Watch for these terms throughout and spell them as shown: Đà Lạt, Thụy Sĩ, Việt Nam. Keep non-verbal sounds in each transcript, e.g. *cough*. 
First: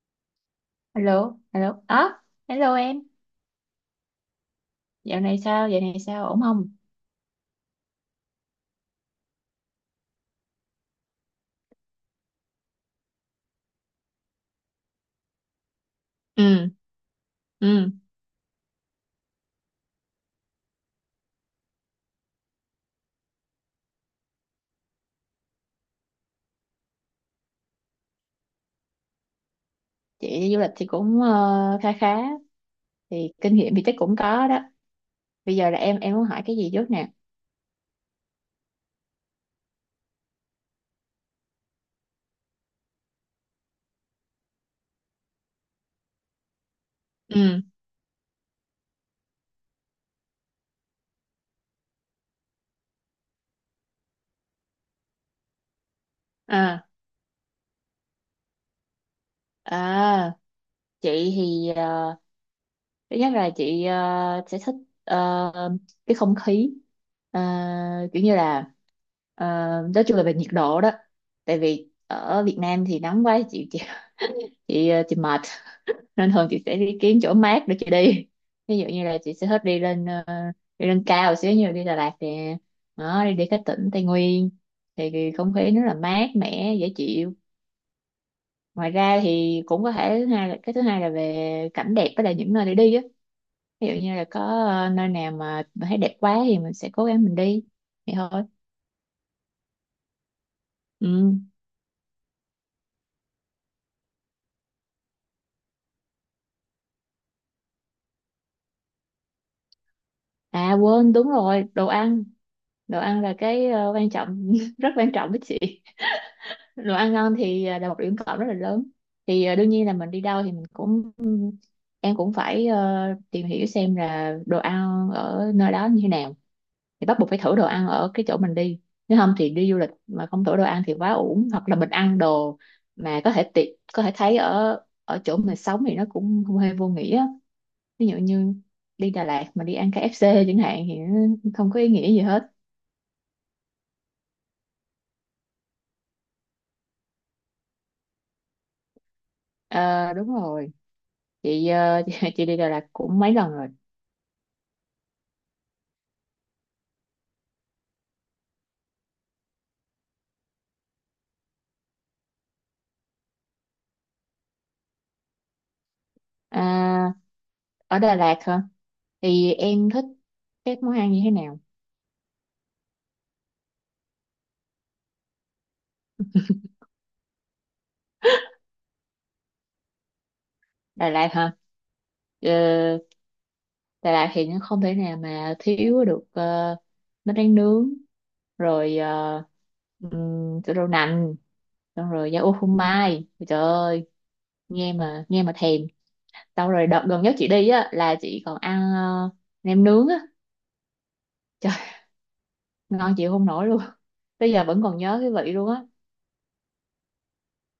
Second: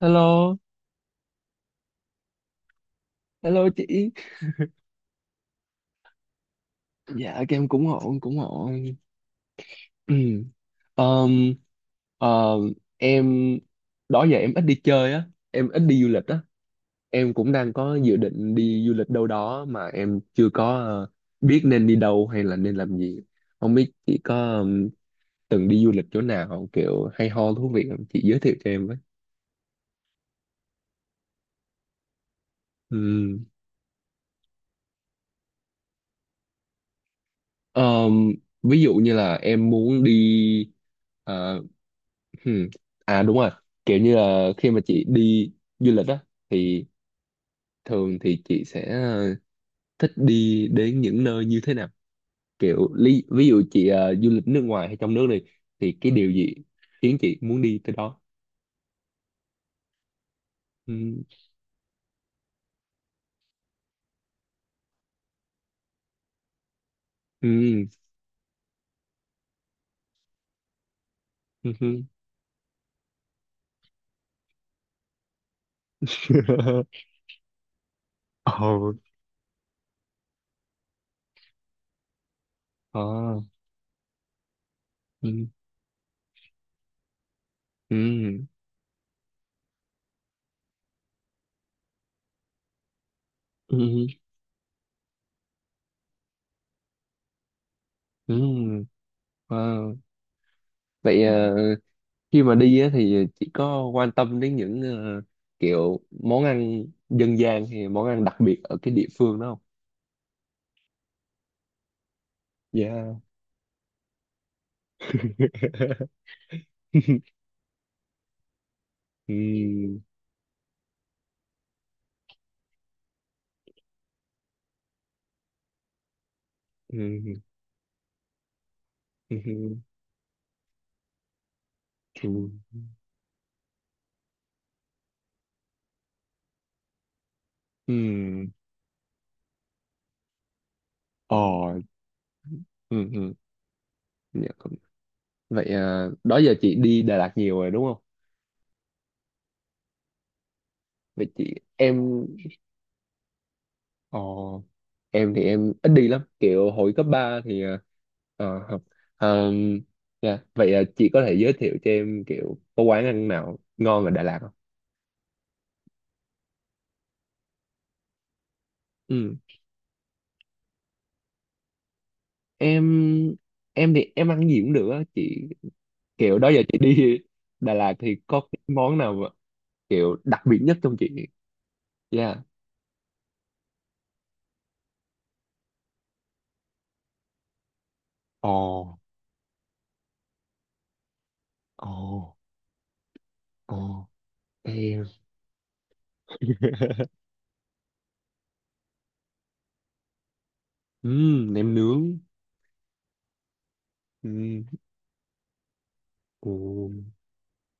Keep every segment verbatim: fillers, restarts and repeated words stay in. Hello, Hello, hello. À, hello em. hello chị. Dạo này sao? Dạo này sao? Ổn không? Dạ các em cũng ổn, cũng ổn. um, em đó giờ em ít đi chơi á, em ít đi du lịch á. ừ Em cũng đang ừ có dự định đi du lịch đâu đó mà em chưa có ờ, biết nên đi đâu hay là nên làm gì. Không biết chị có ừm, từng đi du lịch chỗ nào kiểu hay ho thú vị không? Chị giới thiệu cho em với. Chị đi du lịch thì cũng ờ, khá khá. Ừ. Thì kinh nghiệm thì chắc cũng có đó. Bây giờ là em em muốn hỏi cái gì trước nè? Ờm, ví dụ như là em muốn đi. Ờ, hmm, à đúng rồi, kiểu như là khi mà chị đi du lịch á thì ừ thường thì chị sẽ ờ, thích đi đến những nơi như thế nào, kiểu lý, ví dụ chị ờ, du lịch nước ngoài hay trong nước đi thì cái điều gì à khiến chị muốn đi tới đó. À, Ừ, chị thì ờ, thứ nhất là chị ờ, sẽ thích ờ, cái không khí. Ờ, ừ, Kiểu như là ờ, nói chung là về nhiệt độ đó. Tại vì ừ. ở Việt Nam thì nắng quá chị chị chị, ờ, chị mệt, nên thường chị sẽ đi *laughs* kiếm chỗ mát để chị đi. Ví dụ Ồ, như là chị sẽ thích đi lên ờ, đi lên cao một xíu, như đi Đà Lạt nè, ờ, đó đi đi các tỉnh Tây Nguyên, thì ừ, cái không khí nó là mát mẻ dễ chịu. ừ, Ngoài ra thì cũng có thể thứ hai là cái thứ hai là về cảnh đẹp với là những nơi để đi á. Ví dụ ừ, như là có ờ, nơi nào mà mình thấy đẹp quá thì mình sẽ cố gắng mình đi, vậy thôi. ừ. Wow. Vậy Ừ. ờ, khi mà đi á, thì chỉ có quan tâm đến những ờ, kiểu món ăn dân gian hay món ăn đặc biệt ở cái địa phương đó không? À quên đúng rồi, đồ ăn, đồ Yeah. ăn là cái ờ, quan trọng, *laughs* rất quan trọng với chị. *laughs* Đồ ăn ngon thì à, là một điểm cộng rất là lớn. Thì à, đương nhiên là Ừm, mình đi đâu thì mình cũng em cũng phải ờ, tìm hiểu xem là đồ ăn ở nơi đó như thế nào, thì bắt buộc ừm, phải thử đồ ăn ở cái chỗ mình đi. Nếu không thì đi du ừm, lịch mà không thử đồ ăn thì quá uổng, hoặc là mình ăn ừm, đồ mà có thể tiện có thể thấy ở ở chỗ mình sống thì nó cũng không hề vô nghĩa. Ví dụ ừm. như *laughs* đi Đà Lạt mà đi ăn ca ép ép chẳng hạn thì nó Ờ, không có ý nghĩa gì hết. ừm, ừm. Dạ, cũng- Vậy ờ, đó giờ chị đi Đà Lạt nhiều rồi đúng không? Ờ, đúng rồi. Vậy chị Chị, ờ, em *laughs* chị chị đi Đà Lạt cũng mấy lần rồi. Ồ, em thì em ít đi lắm, kiểu hồi cấp ba thì ờ, ờ, học. Ờ, dạ. Vậy ờ, chị có thể giới thiệu cho em kiểu có quán ăn nào ngon ở Đà Lạt không? À, ở Đà Lạt hả, Ừ. thì em thích các món ăn như thế nào? Em em thì em ăn gì cũng được á chị, kiểu đó giờ chị đi *laughs* Đà Lạt thì có cái món nào mà kiểu đặc biệt nhất trong chị? Đà Lạt hả, Dạ. ờ, Đà Lạt thì nó không thể nào mà thiếu được ờ, bánh tráng nướng, Ồ, rồi ờ, ừm, chỗ đậu nành, xong rồi ồ, da ô phô mai. Ôi trời ơi, ồ. nghe Em. mà nghe mà thèm. Xong rồi đợt *laughs* gần nhất chị đi á là chị còn ăn ờ, nem nướng á, Ừm, nem trời nướng. ngon chịu không nổi luôn, tới giờ Ừm, vẫn còn nhớ cái vị luôn á. ồ,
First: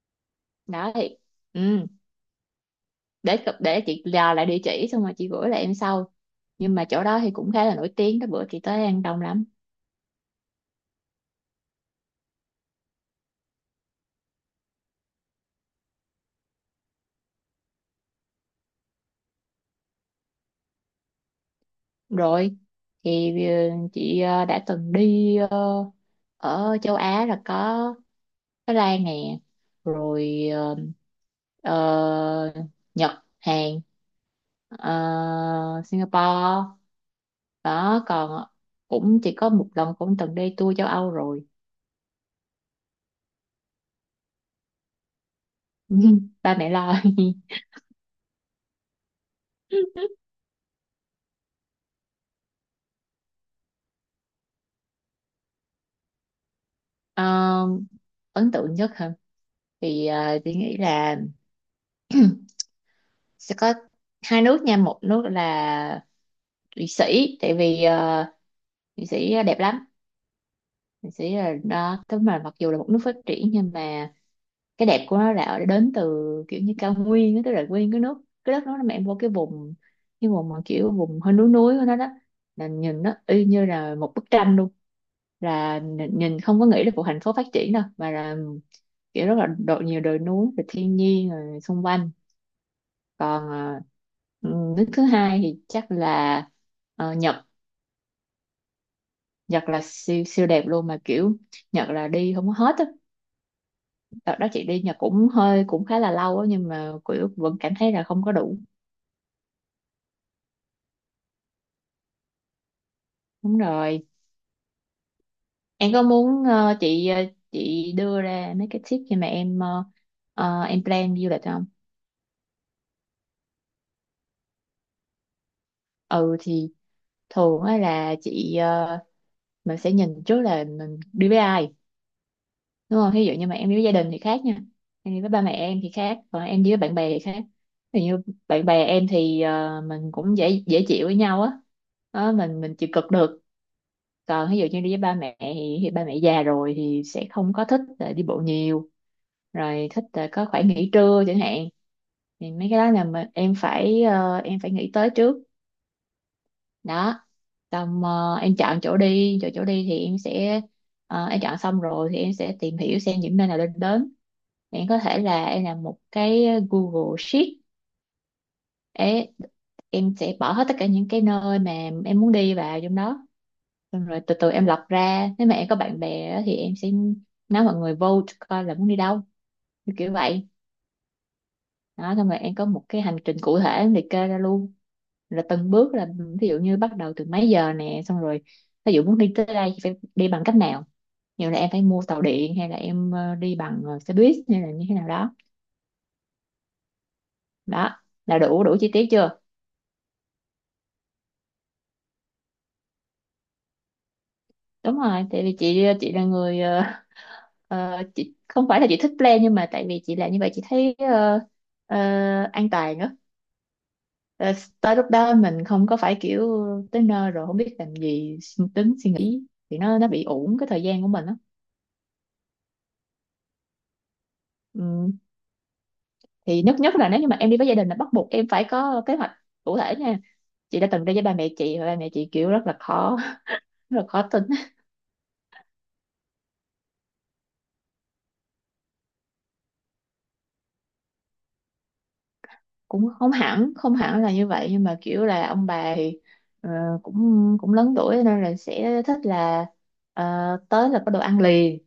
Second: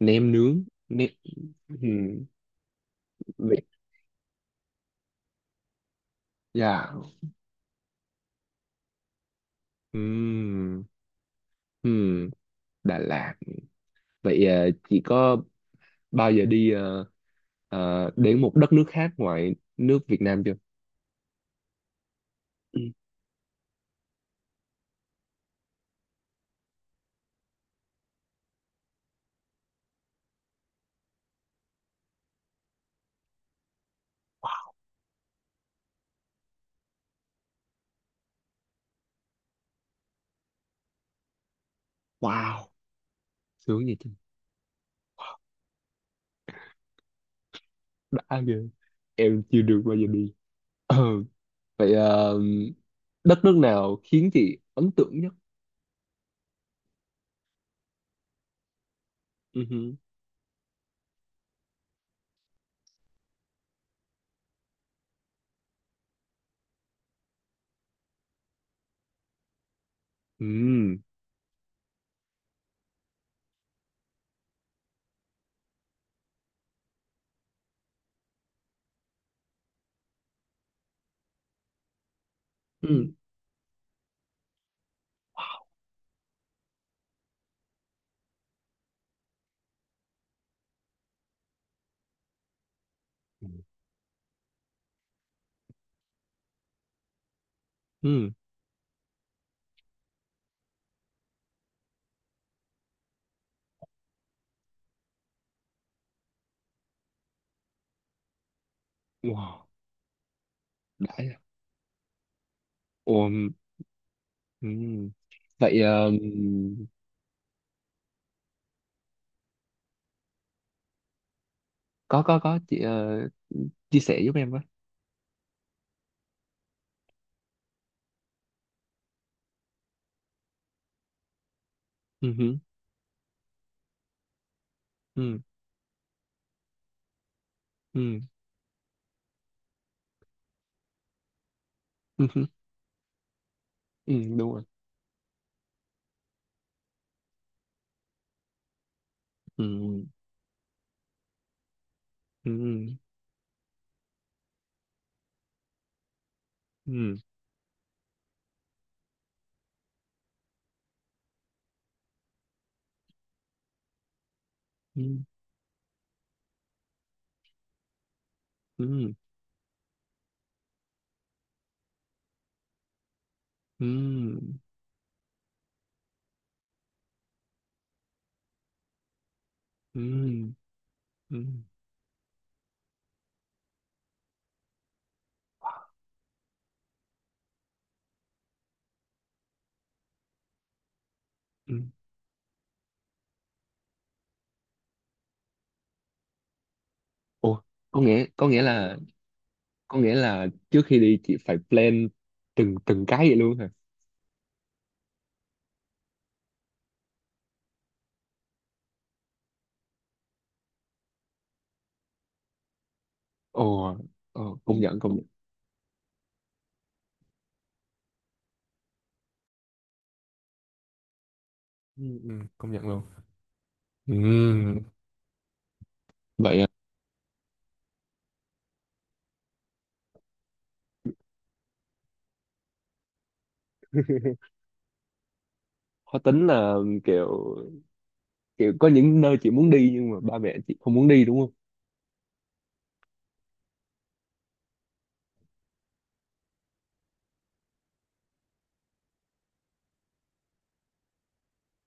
nem nướng. Đó Nem. thì ừ, Ừm, để cập Vậy. để chị dò lại địa chỉ xong rồi chị gửi lại em sau. Nhưng mà Dạ. chỗ đó thì cũng khá là nổi tiếng đó, bữa chị tới ăn đông lắm. Ừm, ừm, Đà Lạt. Vậy ờ, chị có bao giờ đi ờ, ờ, đến một đất nước khác ngoài nước Việt Nam chưa? *clears throat* Rồi Ừ. thì ờ, chị ờ, đã từng đi ờ, ở châu Á là có Thái Lan nè, rồi ờ, ờ, Nhật, Hàn, ờ, Singapore, đó còn cũng chỉ có một lần cũng từng đi tour châu Âu rồi. Wow, sướng vậy chứ. *laughs* Ba mẹ lo. Đã ghê. Em chưa được bao giờ *laughs* đi. *clears throat* Ờ, vậy ờ, đất nước nào khiến chị ấn tượng nhất? Ờ, ấn tượng nhất hả, Ừ, hử. thì ờ, chị nghĩ là *clears throat* sẽ có hai nước nha, một nước là Thụy Sĩ, tại vì ờ, Thụy Sĩ đẹp lắm. Ừm, Thụy Sĩ là đó tức mà mặc dù là một nước phát triển nhưng mà cái đẹp của nó là ở- đến từ kiểu như cao nguyên á, tức là nguyên cái nước, cái đất nó, mà em vô cái vùng, cái vùng mà kiểu vùng hơi núi núi của nó đó, là nhìn ừm, nó y như là một bức tranh luôn, là nhìn nhìn không có nghĩ là một thành phố phát triển đâu mà là kiểu rất là độ nhiều đồi núi rồi thiên nhiên rồi xung quanh. Còn ờ, ừ, nước thứ hai thì chắc là ờ, Nhật. ừm. Nhật là siêu siêu đẹp luôn mà kiểu Nhật là đi không có hết á, đợt đó chị đi Nhật cũng hơi cũng khá là lâu á nhưng mà kiểu vẫn cảm thấy là không có đủ. Wow, đã vậy. Ồ, Đúng rồi, ừm. Vậy em có ờ, muốn ờ, chị ờ, chị đưa ra mấy cái tip khi mà em ờ, ờ, em plan du lịch không? có có có chị ờ, chia sẻ giúp em với. Ừ thì thường á là chị ờ, mình sẽ nhìn trước là mình đi với ai, Ừ, hử. đúng không? Ví dụ như mà em đi với gia đình thì khác nha, em đi với Ừ. ba mẹ em thì khác, còn em đi với bạn bè thì khác. Ừ. Ví dụ như bạn bè em thì ờ, mình cũng dễ dễ chịu với nhau á. Đó, *laughs* mình mình chịu cực được. Ừ, đúng Còn ví rồi. dụ như đi với ba mẹ thì, thì ba mẹ già rồi thì sẽ không có thích là đi bộ nhiều, Ừ, rồi thích là có khoảng nghỉ trưa chẳng hạn, thì mấy cái đó ừ, là mà em phải ờ, em phải nghĩ tới trước. ừ, Đó, xong ờ, em chọn chỗ đi, chỗ chỗ đi thì em sẽ ờ, em chọn xong rồi thì em sẽ tìm hiểu xem những nơi nào nên đến. Bạn có ừ, thể là em làm một cái ờ, Google Sheet. ừ, Ê, em sẽ bỏ hết tất cả những cái nơi mà em muốn đi vào trong đó, xong rồi từ từ ừ, em lọc ra. Nếu mà em có bạn bè á, thì em sẽ nói mọi người vote coi là muốn đi đâu, như kiểu vậy. ừ, ừ, Đó, xong rồi em có một cái hành trình cụ thể em liệt kê ra luôn, là từng bước là ví dụ như bắt đầu từ mấy giờ nè, xong rồi ví dụ muốn đi tới đây thì phải đi bằng cách nào, nhiều là em ừ. phải mua tàu điện hay là em ờ, đi bằng ờ, xe buýt hay là như thế nào đó. Ủa, Đó có nghĩa là có nghĩa đủ, đủ chi là tiết chưa? có nghĩa là trước khi đi chị phải plan từng từng cái vậy luôn hả? Đúng rồi, tại vì chị chị là người ờ, ờ, chị không phải là chị thích plan, nhưng mà tại vì chị làm như vậy chị thấy ờ, ờ, an toàn á. Ồ, Ờ, ồ, công tới nhận lúc công nhận. đó mình không có phải kiểu tới nơi rồi không biết làm gì, suy tính suy nghĩ thì nó nó bị uổng cái thời gian của mình á. Ừ, ừ, công nhận luôn. Ừ, Ừm, vậy thì à. nhất nhất là nếu như mà em đi với gia đình là bắt buộc em phải có kế hoạch cụ thể nha. Chị đã từng đi với ba mẹ chị và ba mẹ chị kiểu rất là khó, *laughs* rất là khó tin. *laughs* Khó tính là kiểu kiểu có những nơi chị muốn đi nhưng mà ba mẹ chị không muốn đi đúng không? Cũng không hẳn Không hẳn là như vậy nhưng mà kiểu là ông bà thì ờ, cũng cũng lớn tuổi nên là sẽ thích là ờ, tới là có đồ ăn liền.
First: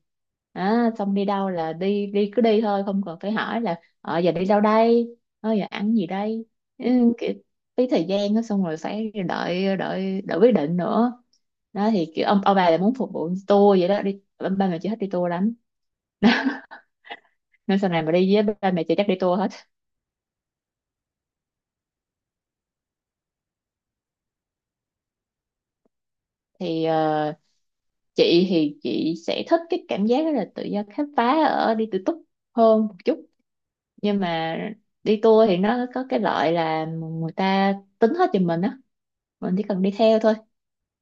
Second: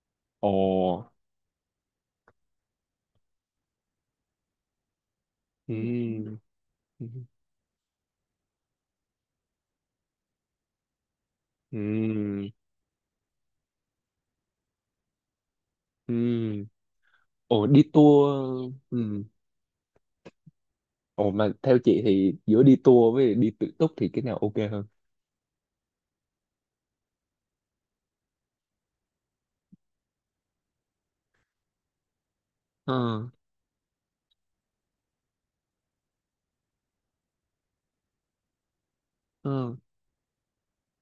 Đó, Ồ, xong đi đâu là đi, đi cứ đi thôi, không cần phải hỏi là ờ giờ đi đâu đây, ờ giờ ừ, ăn gì đây, ừ, ừ, kiểu phí thời gian đó, xong rồi phải đợi đợi đợi quyết định nữa. ừ. Đó thì kiểu ông ông bà là muốn phục vụ tour vậy đó, đi ba ba mẹ chị thích đi tour lắm. Ừ. *laughs* Ồ, Nên đi sau này mà tour. đi với ba mẹ chị chắc đi Ừ. tour hết. Ồ, mà theo chị thì giữa đi tour với đi tự túc thì cái nào ok hơn? Thì ờ, chị thì chị sẽ thích cái cảm giác đó là tự do khám phá ở đi tự túc hơn Ờ, một chút. Nhưng mà đi tour thì nó có cái lợi là người ta tính hết giùm mình á, mình chỉ ờ, cần đi theo thôi.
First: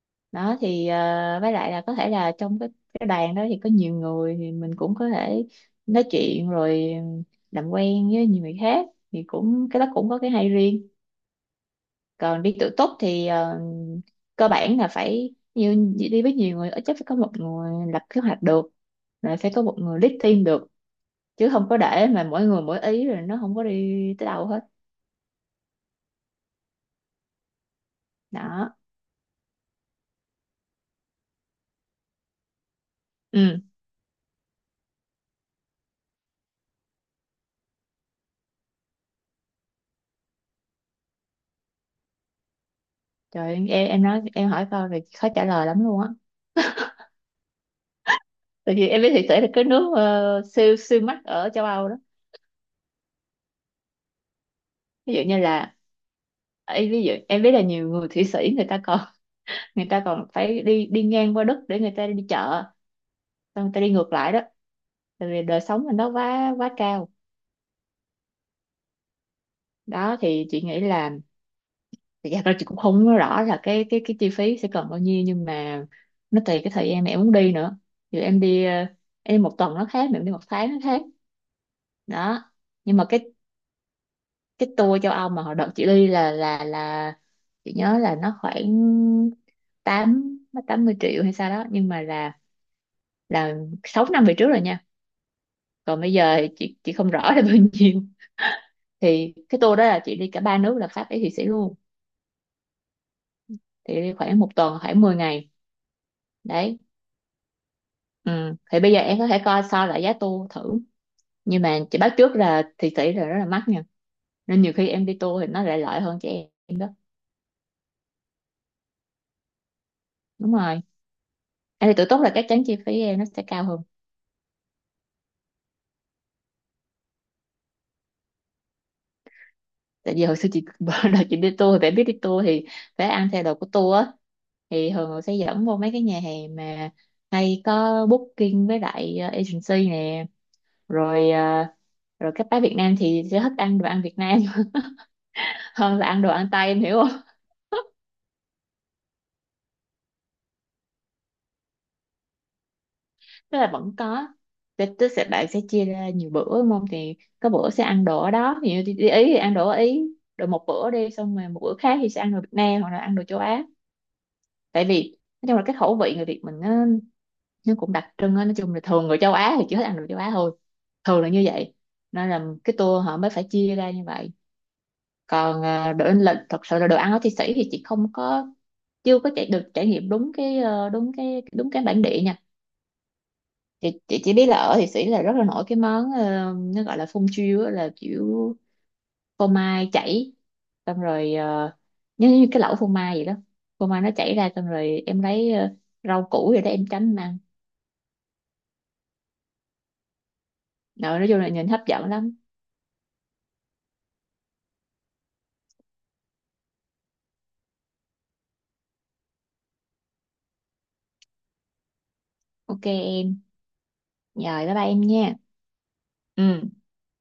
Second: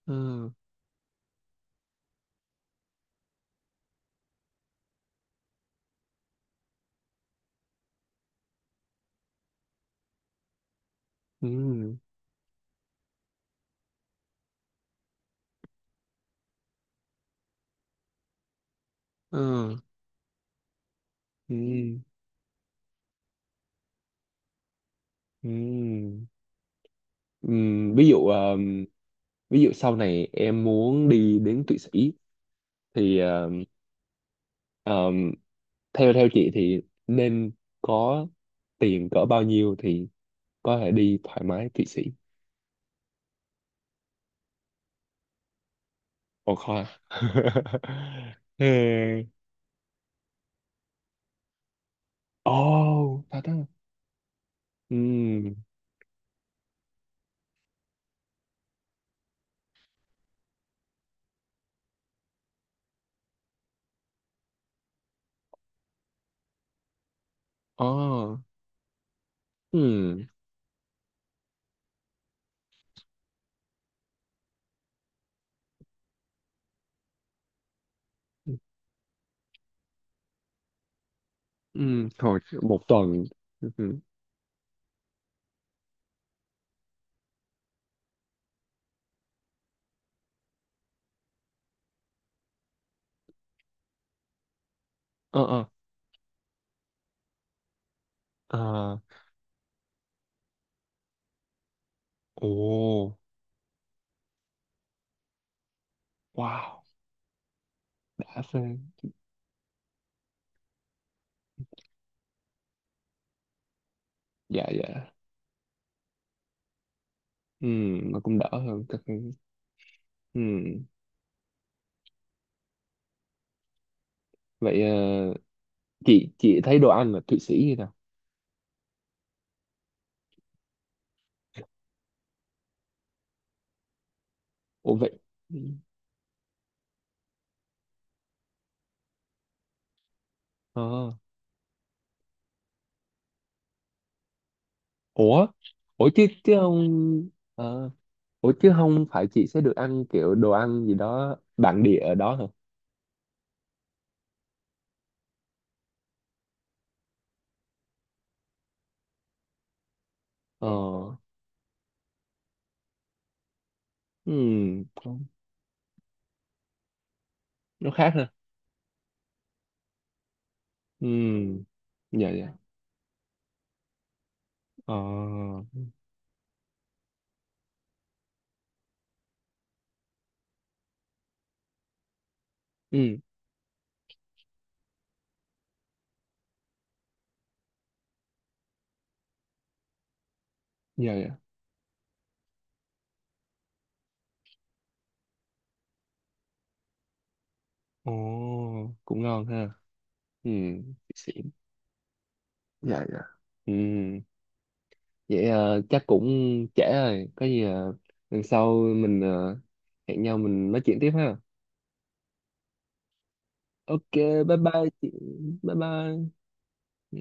ờ, Đó thì ờ, với lại là có thể là trong cái cái đoàn đó thì có nhiều người thì mình cũng có thể nói chuyện rồi làm quen với nhiều người khác, thì cũng cái đó cũng có cái hay riêng. ừ, Còn đi tự túc thì ờ, cơ bản là phải như đi với nhiều người, ít nhất phải có một người lập kế hoạch được, rồi ờ, phải có một người lead team được, chứ không có ừ, để mà mỗi người mỗi ý rồi nó không có đi tới đâu hết. ừ. Ừm. Ví dụ ờ, Đó. ví dụ sau này em muốn đi đến Thụy Sĩ thì ờ, Ừ ờ, theo theo chị thì nên có tiền cỡ bao nhiêu thì có thể đi thoải mái Thụy Sĩ. trời, em em nói em hỏi câu thì khó trả lời lắm luôn á. Ồ khoan. *laughs* Ừ. Tại vì em biết thị tế là cái nước ờ, siêu siêu mắc ở châu Âu đó. Ồ, thật á. Ví dụ như Ừ. là ấy, ví dụ em biết là nhiều người Thụy Sĩ người ta còn *laughs* người ta còn phải đi đi ngang qua Đức để người ta đi chợ, tao tao đi ngược lại đó, tại vì đời sống mình nó quá quá cao. Ồ. Đó Ừ. thì chị nghĩ là thì thật ra là chị cũng không nói rõ là cái cái cái chi phí sẽ cần bao nhiêu, nhưng mà nó tùy cái thời gian mà em muốn đi nữa. Dù em đi ờ, em đi một tuần nó khác, mà em đi một tháng nó khác. Ừ, hồi Đó, một nhưng mà tuần. cái Ừ, ừ. cái tour châu Âu mà hồi đợt chị đi là là là chị nhớ là nó khoảng tám, tám mươi triệu hay sao đó, nhưng mà là là sáu năm về trước rồi nha. Ờ, ờ. Còn bây giờ thì chị chị không rõ là bao nhiêu. À, Thì cái tour đó là chị đi cả ba nước là Pháp, Ý, Thụy Sĩ luôn, ồ, thì đi khoảng một tuần khoảng mười ngày. Đấy. wow, đã Ừ. phê. Thì bây giờ em có thể coi so lại giá tour thử, nhưng mà chị báo trước là Thụy Sĩ là rất là mắc nha, nên Dạ, nhiều dạ. khi em đi tour thì nó lại lợi hơn cho em đó. Ừ, mà cũng đỡ hơn. Các cái. Ừ. Đúng rồi, em thì tự túc là chắc chắn chi phí em nó sẽ cao hơn. Vậy ờ, chị chị thấy đồ ăn là Thụy Sĩ như nào? Tại vì hồi xưa chị *laughs* bữa đầu chị đi tour thì phải biết đi tour thì phải ăn theo đồ của tour á, thì Ủa thường vậy? họ sẽ Ừ. dẫn vô mấy cái nhà hàng mà hay có booking với lại ờ, agency nè, Ờ. rồi ờ, rồi các bác Việt Nam thì sẽ thích ăn đồ ăn Việt Nam *laughs* Ủa? hơn là Ủa, ăn chứ đồ ăn chứ Tây, em không. hiểu không? ờ, Ủa chứ không phải chị sẽ được ăn kiểu đồ ăn gì đó bản địa ở đó hả? Tức là vẫn có. Tức Tức sẽ bạn sẽ chia ra nhiều bữa đúng không, thì có bữa sẽ ăn đồ ở đó, ví dụ đi, đi Ý thì ăn đồ ở Ý, rồi một Ờ. bữa đi xong rồi một bữa khác thì sẽ ăn đồ Việt Nam hoặc là ăn đồ châu Á. Ừ. Tại vì nói chung là cái khẩu vị người Việt mình nó, nó Nó cũng khác đặc hả? trưng á. Nói chung là thường người châu Á thì chỉ thích ăn đồ châu Á thôi, thường là như Ừ. vậy, Dạ nên là dạ. cái tour họ mới phải chia ra như vậy. Ờ. Còn à, đồ in lệnh thật sự là đồ ăn ở Thụy Sĩ thì chị không có chưa có chạy được trải nghiệm đúng cái ờ, đúng cái đúng cái bản địa nha. Ừ. Chị, chị chỉ biết là ở Thụy Sĩ là rất là nổi cái món ờ, nó gọi là phun chiêu á, là kiểu phô mai chảy, xong Dạ rồi dạ. ờ, nhớ như cái lẩu phô mai vậy đó, phô mai nó chảy ra xong rồi em lấy ờ, rau củ rồi đó em chấm em ăn. Ồ, cũng ngon ha. Ừ, Rồi nói chung là xịn. nhìn hấp dẫn lắm. Dạ dạ. Ừ, vậy ờ, chắc cũng trễ rồi. Có gì ờ, lần sau mình ờ, hẹn nhau mình nói chuyện tiếp ha. Ok em, OK, bye rồi bye bye bye em chị. nha. Bye bye. Ừ. Ừ.